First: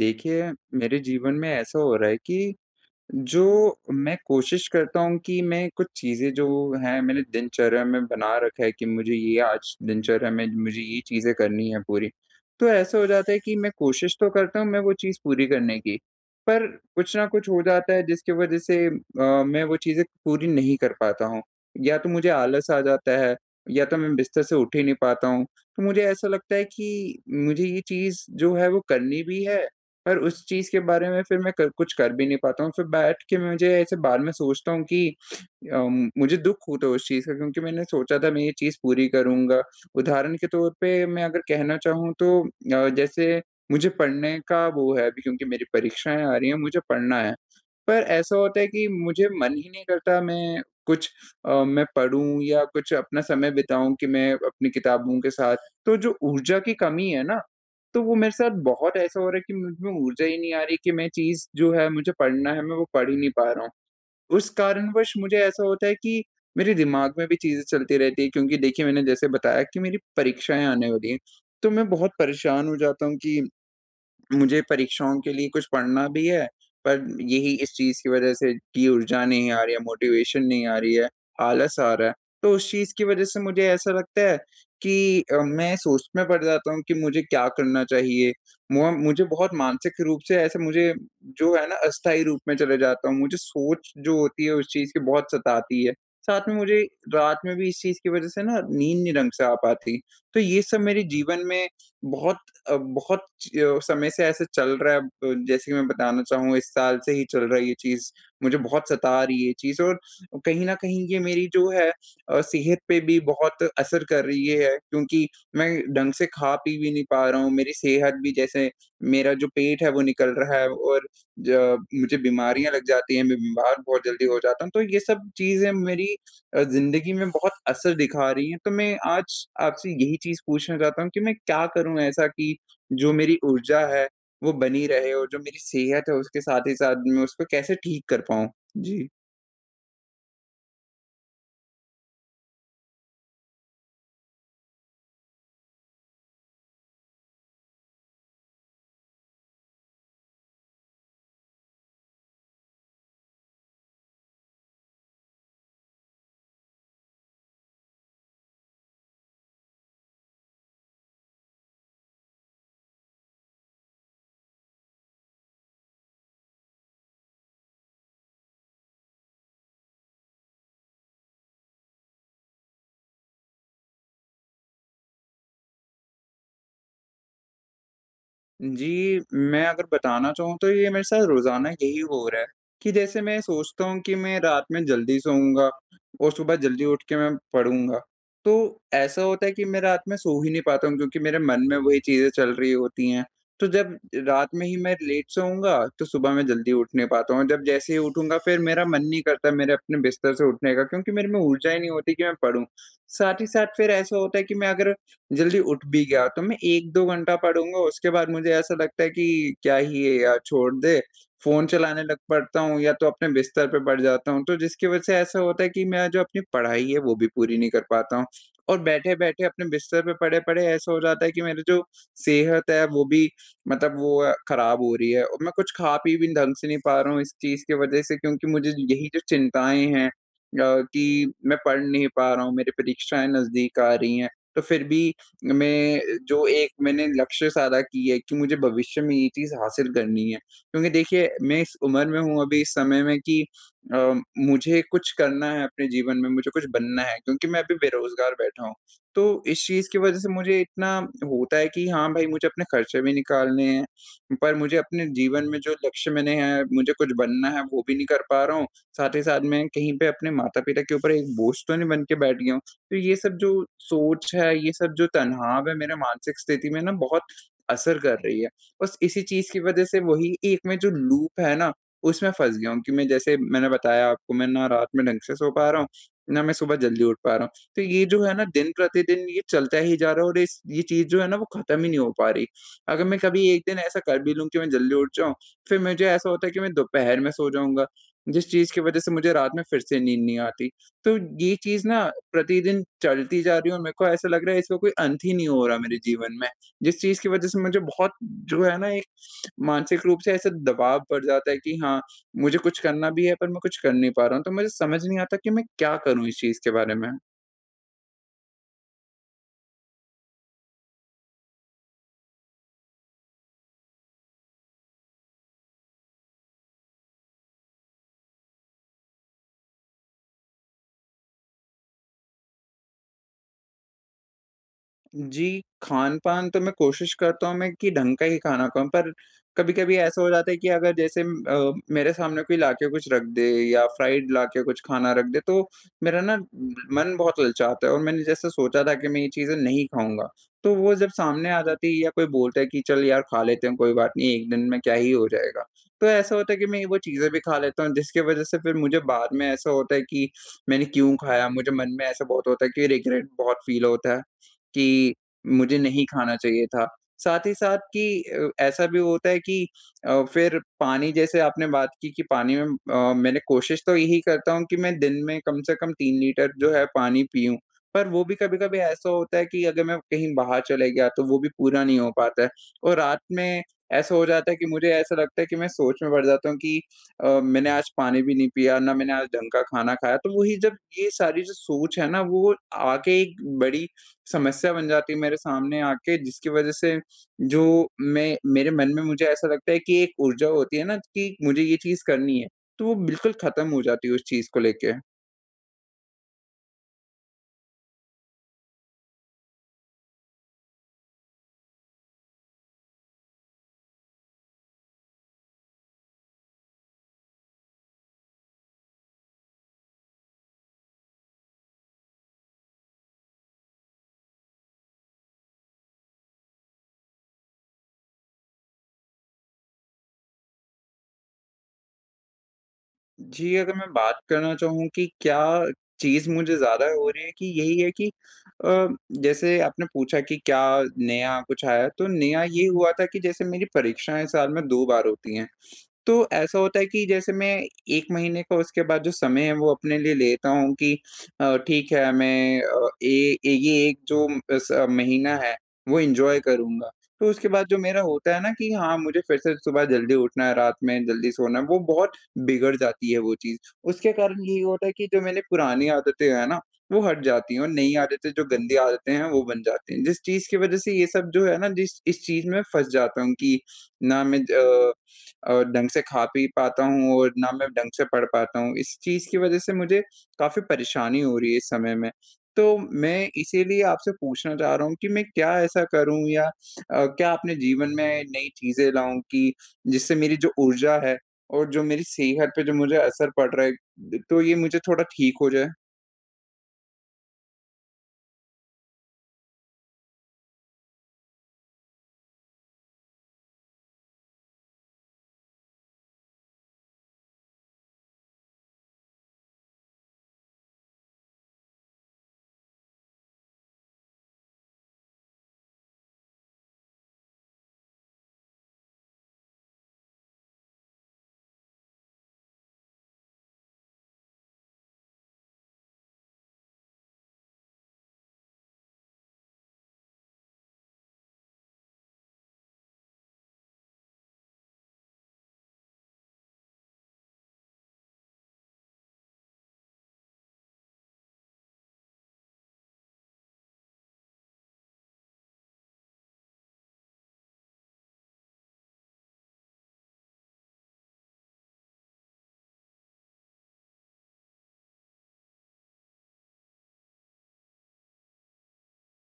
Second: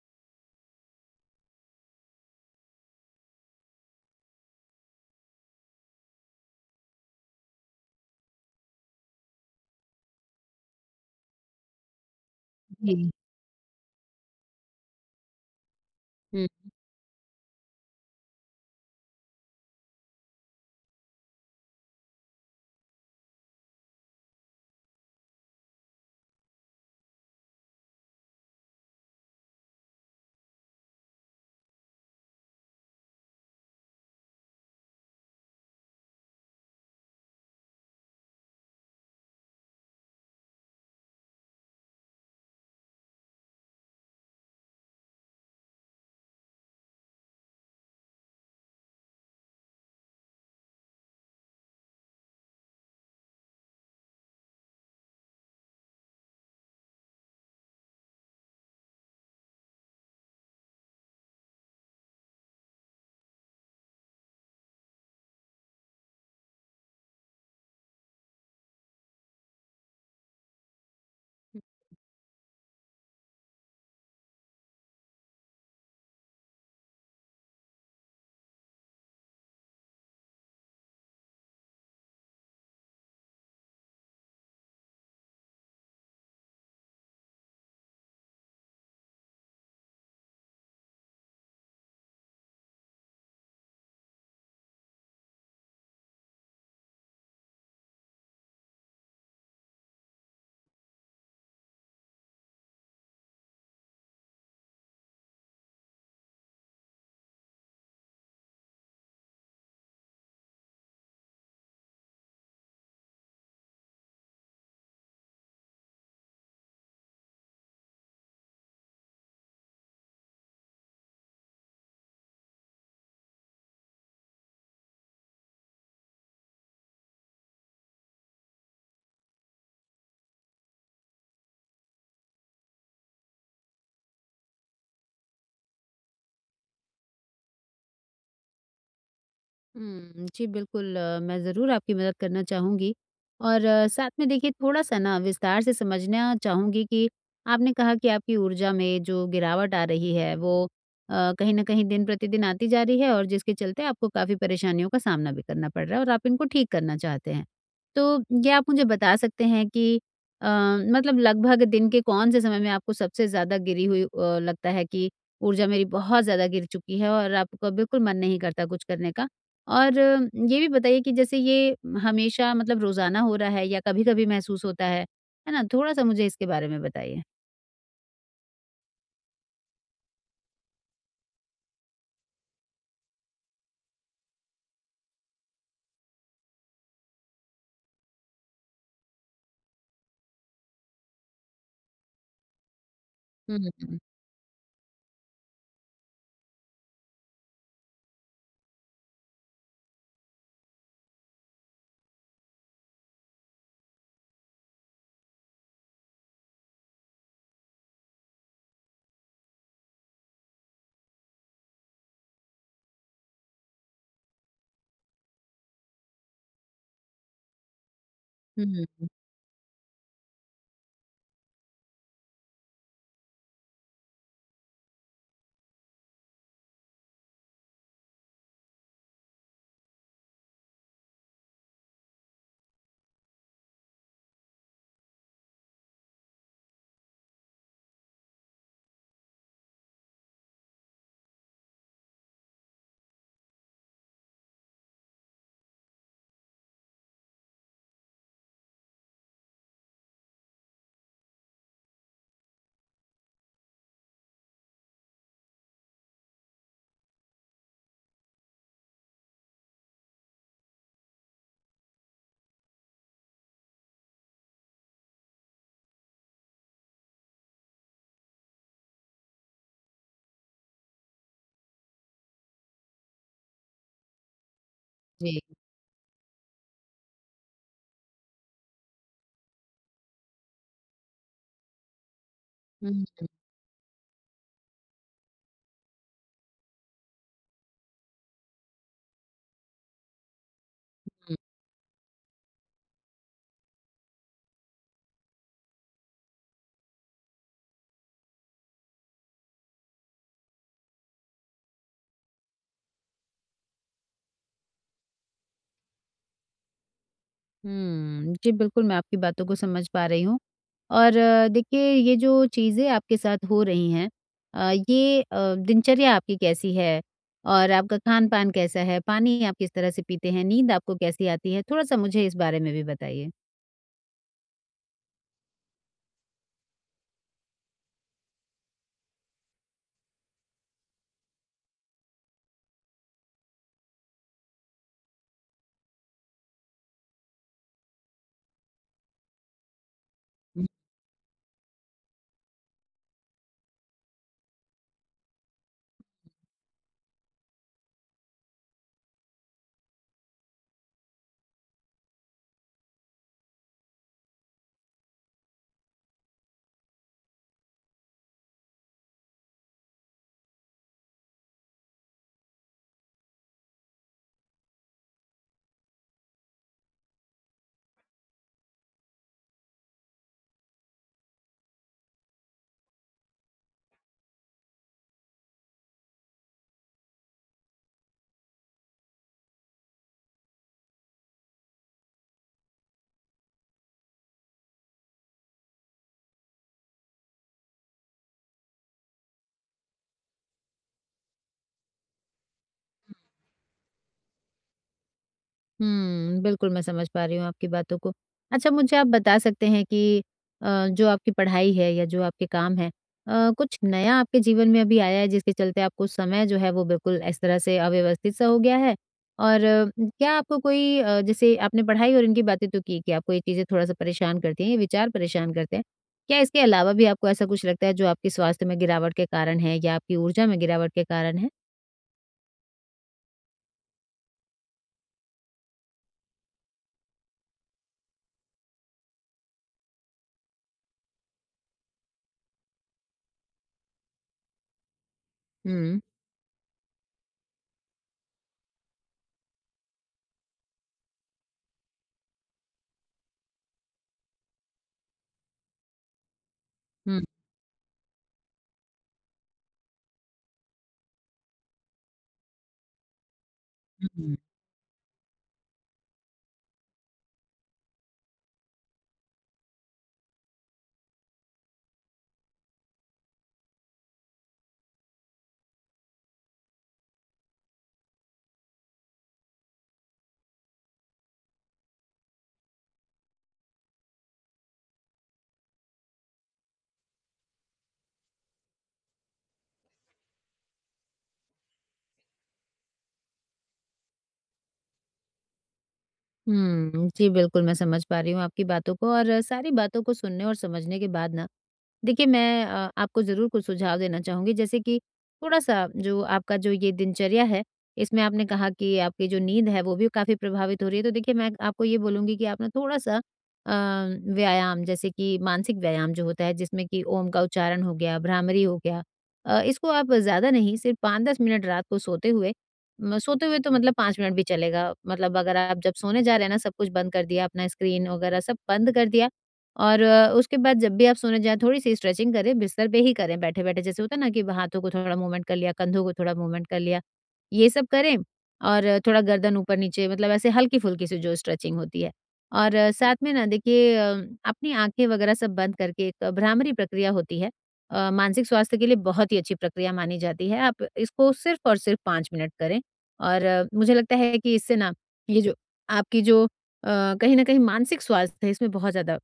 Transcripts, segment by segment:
देखिए, मेरे जीवन में ऐसा हो रहा है कि जो मैं कोशिश करता हूँ कि मैं कुछ चीज़ें जो हैं मैंने दिनचर्या में बना रखा है कि मुझे ये आज दिनचर्या में मुझे ये चीज़ें करनी है पूरी। तो ऐसा हो जी। जाता है कि मैं कोशिश तो करता हूँ मैं वो चीज़ पूरी करने की, हुँ, पर कुछ ना कुछ हो जाता है जिसकी वज़ह से मैं वो चीज़ें पूरी नहीं कर पाता हूँ। या तो मुझे आलस आ जाता है, या तो मैं बिस्तर से उठ ही नहीं पाता हूँ। तो मुझे ऐसा लगता है कि मुझे ये चीज़ जो है वो करनी भी है, पर उस चीज़ के बारे में फिर मैं कर कुछ कर भी नहीं पाता हूँ, फिर बैठ के मुझे ऐसे बाद में सोचता हूँ कि मुझे दुःख होता है उस चीज़ का, क्योंकि मैंने सोचा था मैं ये चीज़ पूरी करूँगा। उदाहरण के तौर पे मैं अगर कहना चाहूँ तो जैसे मुझे पढ़ने का वो है अभी, क्योंकि मेरी परीक्षाएँ आ रही हैं, मुझे पढ़ना है। पर ऐसा होता है कि मुझे मन ही नहीं करता मैं पढ़ूँ या कुछ अपना समय बिताऊँ कि मैं अपनी किताबों के साथ। तो जो ऊर्जा की कमी है ना, तो वो मेरे साथ बहुत ऐसा हो रहा है कि मुझ में ऊर्जा ही नहीं आ रही कि मैं चीज़ जो है मुझे पढ़ना है, मैं वो पढ़ ही नहीं पा रहा हूँ। उस कारणवश मुझे ऐसा होता है कि मेरे दिमाग में भी चीज़ें चलती रहती हैं, क्योंकि देखिए मैंने जैसे बताया कि मेरी परीक्षाएँ आने वाली हैं, तो मैं बहुत परेशान हो जाता हूँ कि मुझे परीक्षाओं के लिए कुछ पढ़ना भी है, पर यही इस चीज़ की वज़ह से कि ऊर्जा नहीं आ रही है, मोटिवेशन नहीं आ रही है, आलस आ रहा है। तो उस चीज़ की वज़ह से मुझे ऐसा लगता है कि मैं सोच में पड़ जाता हूँ कि मुझे क्या करना चाहिए। मु मुझे बहुत मानसिक रूप से ऐसे मुझे जो है ना अस्थायी रूप में चले जाता हूँ। मुझे सोच जो होती है उस चीज़ की बहुत सताती है। साथ में मुझे रात में भी इस चीज़ की वज़ह से ना नींद नहीं ढंग से आ पाती। तो ये सब मेरे जीवन में बहुत बहुत जो समय से ऐसा चल रहा है, जैसे कि मैं बताना चाहूँ इस साल से ही चल रहा है ये चीज़, मुझे बहुत सता रही है ये चीज़, और कहीं न कहीं ये मेरी जो है सेहत पे भी बहुत असर कर रही है, क्योंकि मैं ढंग से खा-पी भी नहीं पा रहा हूँ, मेरी सेहत भी जैसे मेरा जो पेट है वो निकल रहा है, और ज मुझे बीमारियाँ लग जाती हैं, मैं बीमार बहुत जल्दी हो जाता हूँ। तो ये सब चीज़ें मेरी ज़िंदगी में बहुत असर दिखा रही हैं, तो मैं आज आपसे यही चीज़ पूछना चाहता हूँ कि मैं क्या करूँ ऐसा कि जो मेरी ऊर्जा है, वो बनी रहे, और जो मेरी सेहत है उसके साथ ही साथ मैं उसको कैसे ठीक कर पाऊँ? जी। हुँ, जी बिल्कुल मैं ज़रूर आपकी मदद करना चाहूँगी और साथ में देखिए थोड़ा-सा ना विस्तार से समझना चाहूँगी कि आपने कहा कि आपकी ऊर्जा में जो गिरावट आ रही है वो कहीं न कहीं दिन प्रतिदिन आती जा रही है और जिसके चलते आपको काफ़ी परेशानियों का सामना भी करना पड़ रहा है और आप इनको ठीक करना चाहते हैं। तो ये आप मुझे बता सकते हैं कि अ, मतलब लगभग दिन के कौन से समय में आपको सबसे ज़्यादा गिरी हुई लगता है कि ऊर्जा मेरी बहुत ज़्यादा गिर चुकी है और आपका बिल्कुल मन नहीं करता कुछ करने का? और ये भी बताइए कि जैसे ये हमेशा मतलब रोज़ाना हो रहा है या कभी-कभी महसूस होता है ना? थोड़ा-सा मुझे इसके बारे में बताइए। जी, मैं अगर बताना चाहूँ तो ये मेरे साथ रोज़ाना यही हो रहा है, कि जैसे मैं सोचता हूँ कि मैं रात में जल्दी सोऊँगा और सुबह जल्दी उठ के मैं पढ़ूँगा। तो ऐसा होता है कि मैं रात में सो ही नहीं पाता हूँ, क्योंकि मेरे मन में वही चीज़ें चल रही होती हैं। हुँ, तो जब हुँ, रात में ही मैं लेट सोऊँगा, तो सुबह मैं जल्दी उठ नहीं पाता हूँ। जब जैसे ही उठूँगा फिर मेरा मन नहीं करता मेरे अपने बिस्तर से उठने का, क्योंकि मेरे में ऊर्जा ही नहीं होती कि मैं पढ़ूँ। साथ ही साथ फिर ऐसा होता है कि मैं अगर जल्दी उठ भी गया, तो मैं 1-2 घंटा पढ़ूँगा, उसके बाद मुझे ऐसा लगता है कि क्या ही है यार, छोड़ दे। फ़ोन चलाने लग पड़ता हूँ या तो अपने बिस्तर पे पड़ जाता हूँ, तो जिसकी वजह से ऐसा होता है कि मैं जो अपनी पढ़ाई है, वो भी पूरी नहीं कर पाता हूँ। और हुँ, बैठे-बैठे अपने बिस्तर पे पड़े-पड़े ऐसा हो जाता है कि मेरी जो सेहत है, वो भी मतलब वो खराब हो रही है, और मैं कुछ खा-पी भी ढंग से नहीं पा रहा हूँ इस चीज़ की वजह से, क्योंकि मुझे यही जो चिंताएँ हैं कि मैं पढ़ नहीं पा रहा हूँ, मेरी परीक्षाएँ नज़दीक आ रही हैं, तो फिर भी में जो एक मैंने लक्ष्य साधा की है कि मुझे भविष्य में ये चीज़ हासिल करनी है। क्योंकि देखिए मैं इस उम्र में हूँ अभी इस समय में कि मुझे कुछ करना है अपने जीवन में, मुझे कुछ बनना है, क्योंकि मैं अभी बेरोज़गार बैठा हूँ। तो इस चीज़ की वज़ह से मुझे इतना होता है कि हाँ भाई, मुझे अपने खर्चे भी निकालने हैं, पर मुझे अपने जीवन में जो लक्ष्य मैंने है, मुझे कुछ बनना है वो भी नहीं कर पा रहा हूँ। साथ ही साथ मैं कहीं पे अपने माता-पिता के ऊपर एक बोझ तो नहीं बन के बैठ गया हूँ। तो ये सब जो सोच है, ये सब जो तनाव है मेरा मानसिक स्थिति में ना बहुत असर कर रही है। बस इसी चीज़ की वज़ह से वही एक मैं जो लूप है ना, उसमें फँस गया हूँ कि मैं, जैसे मैंने बताया आपको, मैं ना रात में ढंग से जी। सो पा रहा हूँ, ना मैं सुबह जल्दी उठ पा रहा हूँ। तो ये जो है ना दिन-प्रतिदिन ये चलता ही जा रहा है, और इस ये चीज़ जो है ना वो ख़त्म ही नहीं हो पा रही। हुँ, अगर मैं हुँ, कभी एक दिन ऐसा कर भी लूँ कि मैं जल्दी उठ जाऊँ, फिर मुझे ऐसा होता है कि मैं दोपहर में सो जाऊँगा, जिस चीज़ की वज़ह से मुझे रात में फिर से नींद नहीं आती। तो ये चीज़ ना प्रतिदिन चलती जा रही है, और मेरे को ऐसा लग रहा है इसका कोई अंत ही नहीं हो रहा मेरे जीवन में। जिस चीज़ की वज़ह से मुझे बहुत जो है ना एक मानसिक रूप से ऐसा दबाव पड़ जाता है कि हाँ, मुझे कुछ करना भी है पर मैं कुछ कर नहीं पा रहा हूँ। तो मुझे समझ नहीं आता कि मैं क्या करूँ इस चीज़ के बारे में? हुँ। जी, बिल्कुल मैं आपकी बातों को समझ पा रही हूँ और देखिए ये जो चीज़ें आपके साथ हो रही हैं दिनचर्या आपकी कैसी है? और आपका खान-पान कैसा है? पानी आप किस तरह से पीते हैं? नींद आपको कैसी आती है? थोड़ा-सा मुझे इस बारे में भी बताइए। जी, खान-पान तो मैं कोशिश करता हूँ मैं कि ढंग का ही खाना खाऊँ, पर कभी-कभी ऐसा हो जाता है कि अगर जैसे मेरे सामने कोई लाके कुछ रख दे या फ्राइड लाके कुछ खाना रख दे, तो मेरा ना मन बहुत ललचाता है, और मैंने जैसे सोचा था कि मैं ये चीज़ें नहीं खाऊँगा, तो वो जब सामने आ जाती है या कोई बोलता है कि चल यार खा लेते हैं, कोई बात नहीं, एक दिन में क्या ही हो जाएगा। तो ऐसा होता है कि मैं वो चीज़ें भी खा लेता हूँ, जिसकी वज़ह से फिर मुझे बाद में ऐसा होता है कि मैंने क्यों खाया? मुझे मन में ऐसा बहुत होता है कि रिग्रेट बहुत फ़ील होता है। कि मुझे नहीं खाना चाहिए था। साथ ही साथ कि ऐसा भी होता है कि फिर पानी, जैसे आपने बात की कि पानी में, मैंने कोशिश तो यही करता हूँ कि मैं दिन में कम से कम 3 लीटर जो है पानी पीऊँ। पर वो भी कभी-कभी ऐसा होता है कि अगर मैं कहीं बाहर चले गया तो वो भी पूरा नहीं हो पाता है, और रात में ऐसा हो जाता है कि मुझे ऐसा लगता है कि मैं सोच में पड़ जाता हूँ कि मैंने आज पानी भी नहीं पिया, ना मैंने आज ढंग का खाना खाया। तो वही जब ये सारी जो सोच है ना वो आके एक बड़ी समस्या बन जाती है मेरे सामने आके, जिसकी वज़ह से जो मैं मेरे मन में मुझे ऐसा लगता है कि एक ऊर्जा होती है ना कि मुझे ये चीज़ करनी है, तो वो बिल्कुल ख़त्म हो जाती है उस चीज़ को लेके। हुँ, बिल्कुल मैं समझ पा रही हूँ आपकी बातों को। अच्छा मुझे आप बता सकते हैं कि जो आपकी पढ़ाई है या जो आपके काम हैं कुछ नया आपके जीवन में अभी आया है जिसके चलते आपको समय जो है वो बिल्कुल इस तरह से अव्यवस्थित सा हो गया है? और क्या आपको कोई जैसे आपने पढ़ाई और इनकी बातें तो की कि आपको ये चीज़ें थोड़ा-सा परेशान करती हैं, ये विचार परेशान करते हैं। क्या इसके अलावा भी आपको ऐसा कुछ लगता है जो आपके स्वास्थ्य में गिरावट के कारण है या आपकी ऊर्जा में गिरावट के कारण है? जी, अगर मैं बात करना चाहूँ कि क्या चीज़ मुझे ज़्यादा हो रही है कि यही है कि अ, जैसे आपने पूछा कि क्या नया कुछ आया, तो नया ये हुआ था कि जैसे मेरी परीक्षाएँ साल में 2 बार होती हैं। हुँ, तो ऐसा होता है कि जैसे मैं 1 महीने का उसके बाद जो समय है वो अपने लिए लेता हूँ कि ठीक है, मैं अ, ए ए ये एक जो इस महीना है वो एन्जॉय करूँगा। हुँ, तो उसके बाद जो मेरा होता है ना कि हाँ, मुझे फिर से सुबह जल्दी उठना है, रात में जल्दी सोना है, वो बहुत बिगड़ जाती है वो चीज़। उसके हुँ। कारण यही होता है कि जो मैंने पुरानी आदतें हैं ना, वो हट जाती हैं, और नई आदतें जो गंदी आदतें हैं वो बन जाती हैं। जिस चीज़ की वज़ह से ये सब जो है ना जिस इस चीज़ में फँस जाता हूँ कि ना मैं ढंग से खा पी पाता हूँ, और ना मैं ढंग से पढ़ पाता हूँ। इस चीज़ की वज़ह से मुझे काफ़ी परेशानी हो रही है इस समय में। तो मैं इसीलिए आपसे पूछना चाह रहा हूँ कि मैं क्या ऐसा करूँ या क्या अपने जीवन में नई चीज़ें लाऊँ कि जिससे मेरी जो ऊर्जा है, और जो मेरी सेहत पे जो मुझे असर पड़ रहा है, तो ये मुझे थोड़ा ठीक हो जाए? हुँ। जी, बिल्कुल मैं समझ पा रही हूँ आपकी बातों को और सारी बातों को सुनने और समझने के बाद ना, देखिए मैं आपको ज़रूर कुछ सुझाव देना चाहूँगी जैसे कि थोड़ा-सा जो आपका जो ये दिनचर्या है, इसमें आपने कहा कि आपकी जो नींद है वो भी काफ़ी प्रभावित हो रही है। तो देखिए मैं आपको ये बोलूँगी कि आप ना थोड़ा-सा व्यायाम जैसे कि मानसिक व्यायाम जो होता है जिसमें कि ओम का उच्चारण हो गया, भ्रामरी हो गया इसको आप ज़्यादा नहीं सिर्फ़ 5-10 मिनट रात को सोते हुए तो मतलब 5 मिनट भी चलेगा। मतलब अगर आप जब सोने जा रहे हैं ना सब कुछ बंद कर दिया, अपना स्क्रीन वगैरह सब बंद कर दिया और उसके बाद जब भी आप सोने जाएँ थोड़ी-सी स्ट्रेचिंग करें, बिस्तर पे ही करें बैठे-बैठे। जैसे होता है ना कि हाथों को थोड़ा मूवमेंट कर लिया, कंधों को थोड़ा मूवमेंट कर लिया, ये सब करें और थोड़ा गर्दन ऊपर-नीचे मतलब ऐसे हल्की-फुल्की सी जो स्ट्रेचिंग होती है। और साथ में ना देखिए, अपनी आँखें वगैरह सब बंद करके एक भ्रामरी प्रक्रिया होती है। मानसिक स्वास्थ्य के लिए बहुत ही अच्छी प्रक्रिया मानी जाती है। आप इसको सिर्फ़ और सिर्फ़ 5 मिनट करें। और मुझे लगता है कि इससे ना ये जो आपकी जो कहीं न कहीं मानसिक स्वास्थ्य है इसमें बहुत ज़्यादा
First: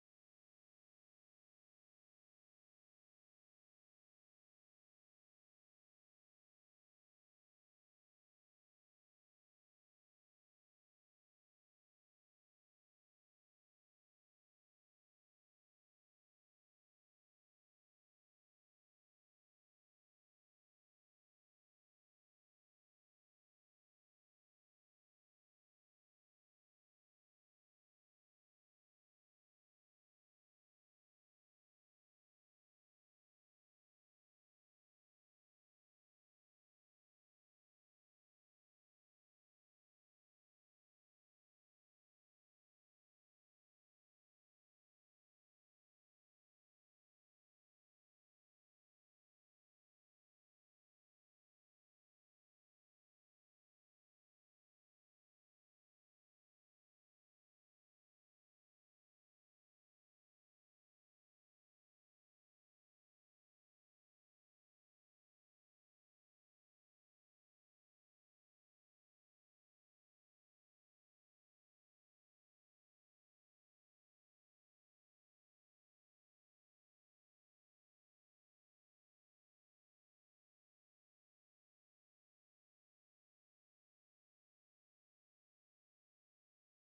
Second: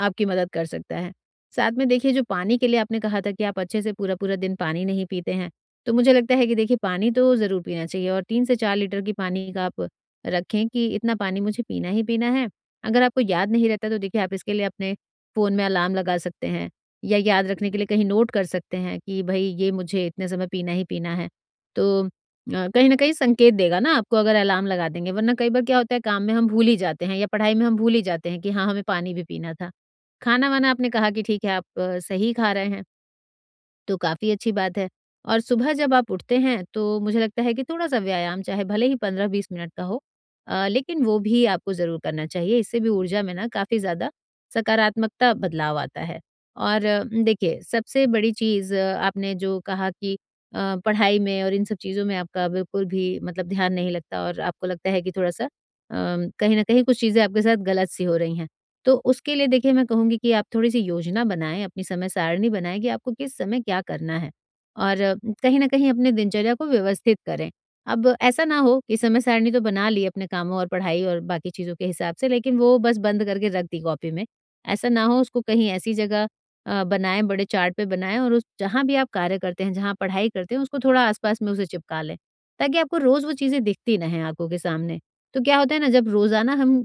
आपकी मदद कर सकता है। साथ में देखिए जो पानी के लिए आपने कहा था कि आप अच्छे से पूरा-पूरा दिन पानी नहीं पीते हैं, तो मुझे लगता है कि देखिए पानी तो ज़रूर पीना चाहिए और 3 से 4 लीटर की पानी का आप रखें कि इतना पानी मुझे पीना ही पीना है। अगर आपको याद नहीं रहता तो देखिए आप इसके लिए अपने फ़ोन में अलार्म लगा सकते हैं या याद रखने के लिए कहीं नोट कर सकते हैं कि भई ये मुझे इतने समय पीना ही पीना है। तो कहीं न कहीं संकेत देगा ना आपको अगर अलार्म लगा देंगे, वरना कई बार क्या होता है काम में हम भूल ही जाते हैं या पढ़ाई में हम भूल ही जाते हैं कि हाँ, हमें पानी भी पीना था। खाना-वाना आपने कहा कि ठीक है, आप सही खा रहे हैं, तो काफ़ी अच्छी बात है। और सुबह जब आप उठते हैं, तो मुझे लगता है कि थोड़ा-सा व्यायाम, चाहे भले ही 15-20 मिनट का हो लेकिन वो भी आपको ज़रूर करना चाहिए। इससे भी ऊर्जा में ना काफ़ी ज़्यादा सकारात्मकता बदलाव आता है। और देखिए, सबसे बड़ी चीज़ आपने जो कहा कि पढ़ाई में और इन सब चीज़ों में आपका बिल्कुल भी मतलब ध्यान नहीं लगता और आपको लगता है कि थोड़ा-सा कहीं न कहीं कुछ चीज़ें आपके साथ गलत सी हो रही हैं। तो उसके लिए देखिए मैं कहूँगी कि आप थोड़ी-सी योजना बनाएँ, अपनी समय सारणी बनाएँ कि आपको किस समय क्या करना है और कहीं न कहीं अपने दिनचर्या को व्यवस्थित करें। अब ऐसा ना हो कि समय सारणी तो बना ली अपने कामों और पढ़ाई और बाकी चीज़ों के हिसाब से, लेकिन वो बस बंद करके रख दी कॉपी में। ऐसा ना हो उसको कहीं ऐसी जगह बनाएँ, बड़े चार्ट पे बनाएँ और उस जहाँ भी आप कार्य करते हैं, जहाँ पढ़ाई करते हैं, उसको थोड़ा आस-पास में उसे चिपका लें, ताकि आपको रोज़ वो चीज़ें दिखती ना हैं आँखों के सामने। तो क्या होता है ना, जब रोज़ाना हम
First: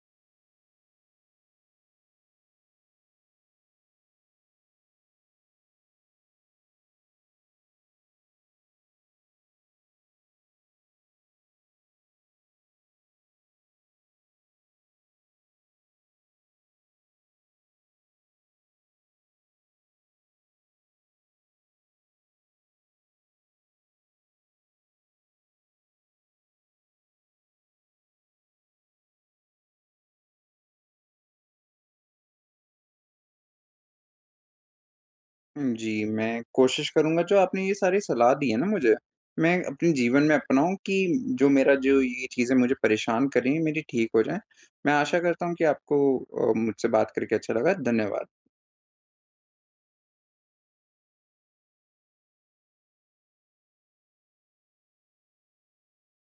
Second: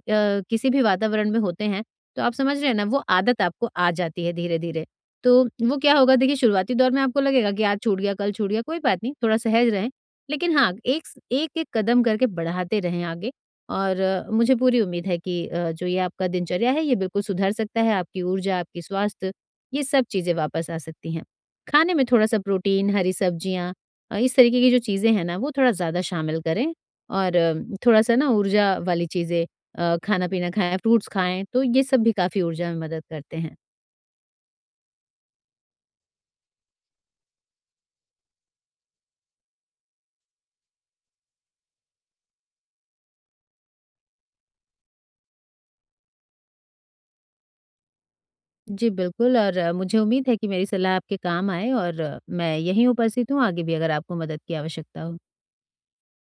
किसी भी वातावरण में होते हैं तो आप समझ रहे हैं ना, वो आदत आपको आ जाती है धीरे-धीरे। तो वो क्या होगा देखिए शुरुआती दौर में आपको लगेगा कि आज छूट गया, कल छूट गया, कोई बात नहीं, थोड़ा सहज रहें। लेकिन हाँ, एक स एक-एक कदम करके बढ़ाते रहें आगे और मुझे पूरी उम्मीद है कि जो ये आपका दिनचर्या है, ये बिल्कुल सुधर सकता है, आपकी ऊर्जा, आपकी स्वास्थ्य, ये सब चीज़ें वापस आ सकती हैं। खाने में थोड़ा-सा प्रोटीन, हरी सब्जियाँ इस तरीके की जो चीज़ें हैं ना, वो थोड़ा ज़्यादा शामिल करें और थोड़ा-सा ना ऊर्जा वाली चीज़ें खाना-पीना खाएँ, फ्रूट्स खाएँ, तो ये सब भी काफ़ी ऊर्जा में मदद करते हैं। हुँ, जी, मैं कोशिश करूँगा, जो आपने ये सारी सलाह दी है ना मुझे, मैं अपने जीवन में अपनाऊँ कि जो मेरा जो ये चीज़ें मुझे परेशान कर रही हैं, मेरी ठीक हो जाएँ। मैं आशा करता हूँ कि आपको मुझसे बात करके अच्छा लगा। धन्यवाद। जी, बिल्कुल और मुझे उम्मीद है कि मेरी सलाह आपके काम आए और मैं यहीं उपस्थित हूँ, आगे भी अगर आपको मदद की आवश्यकता हो।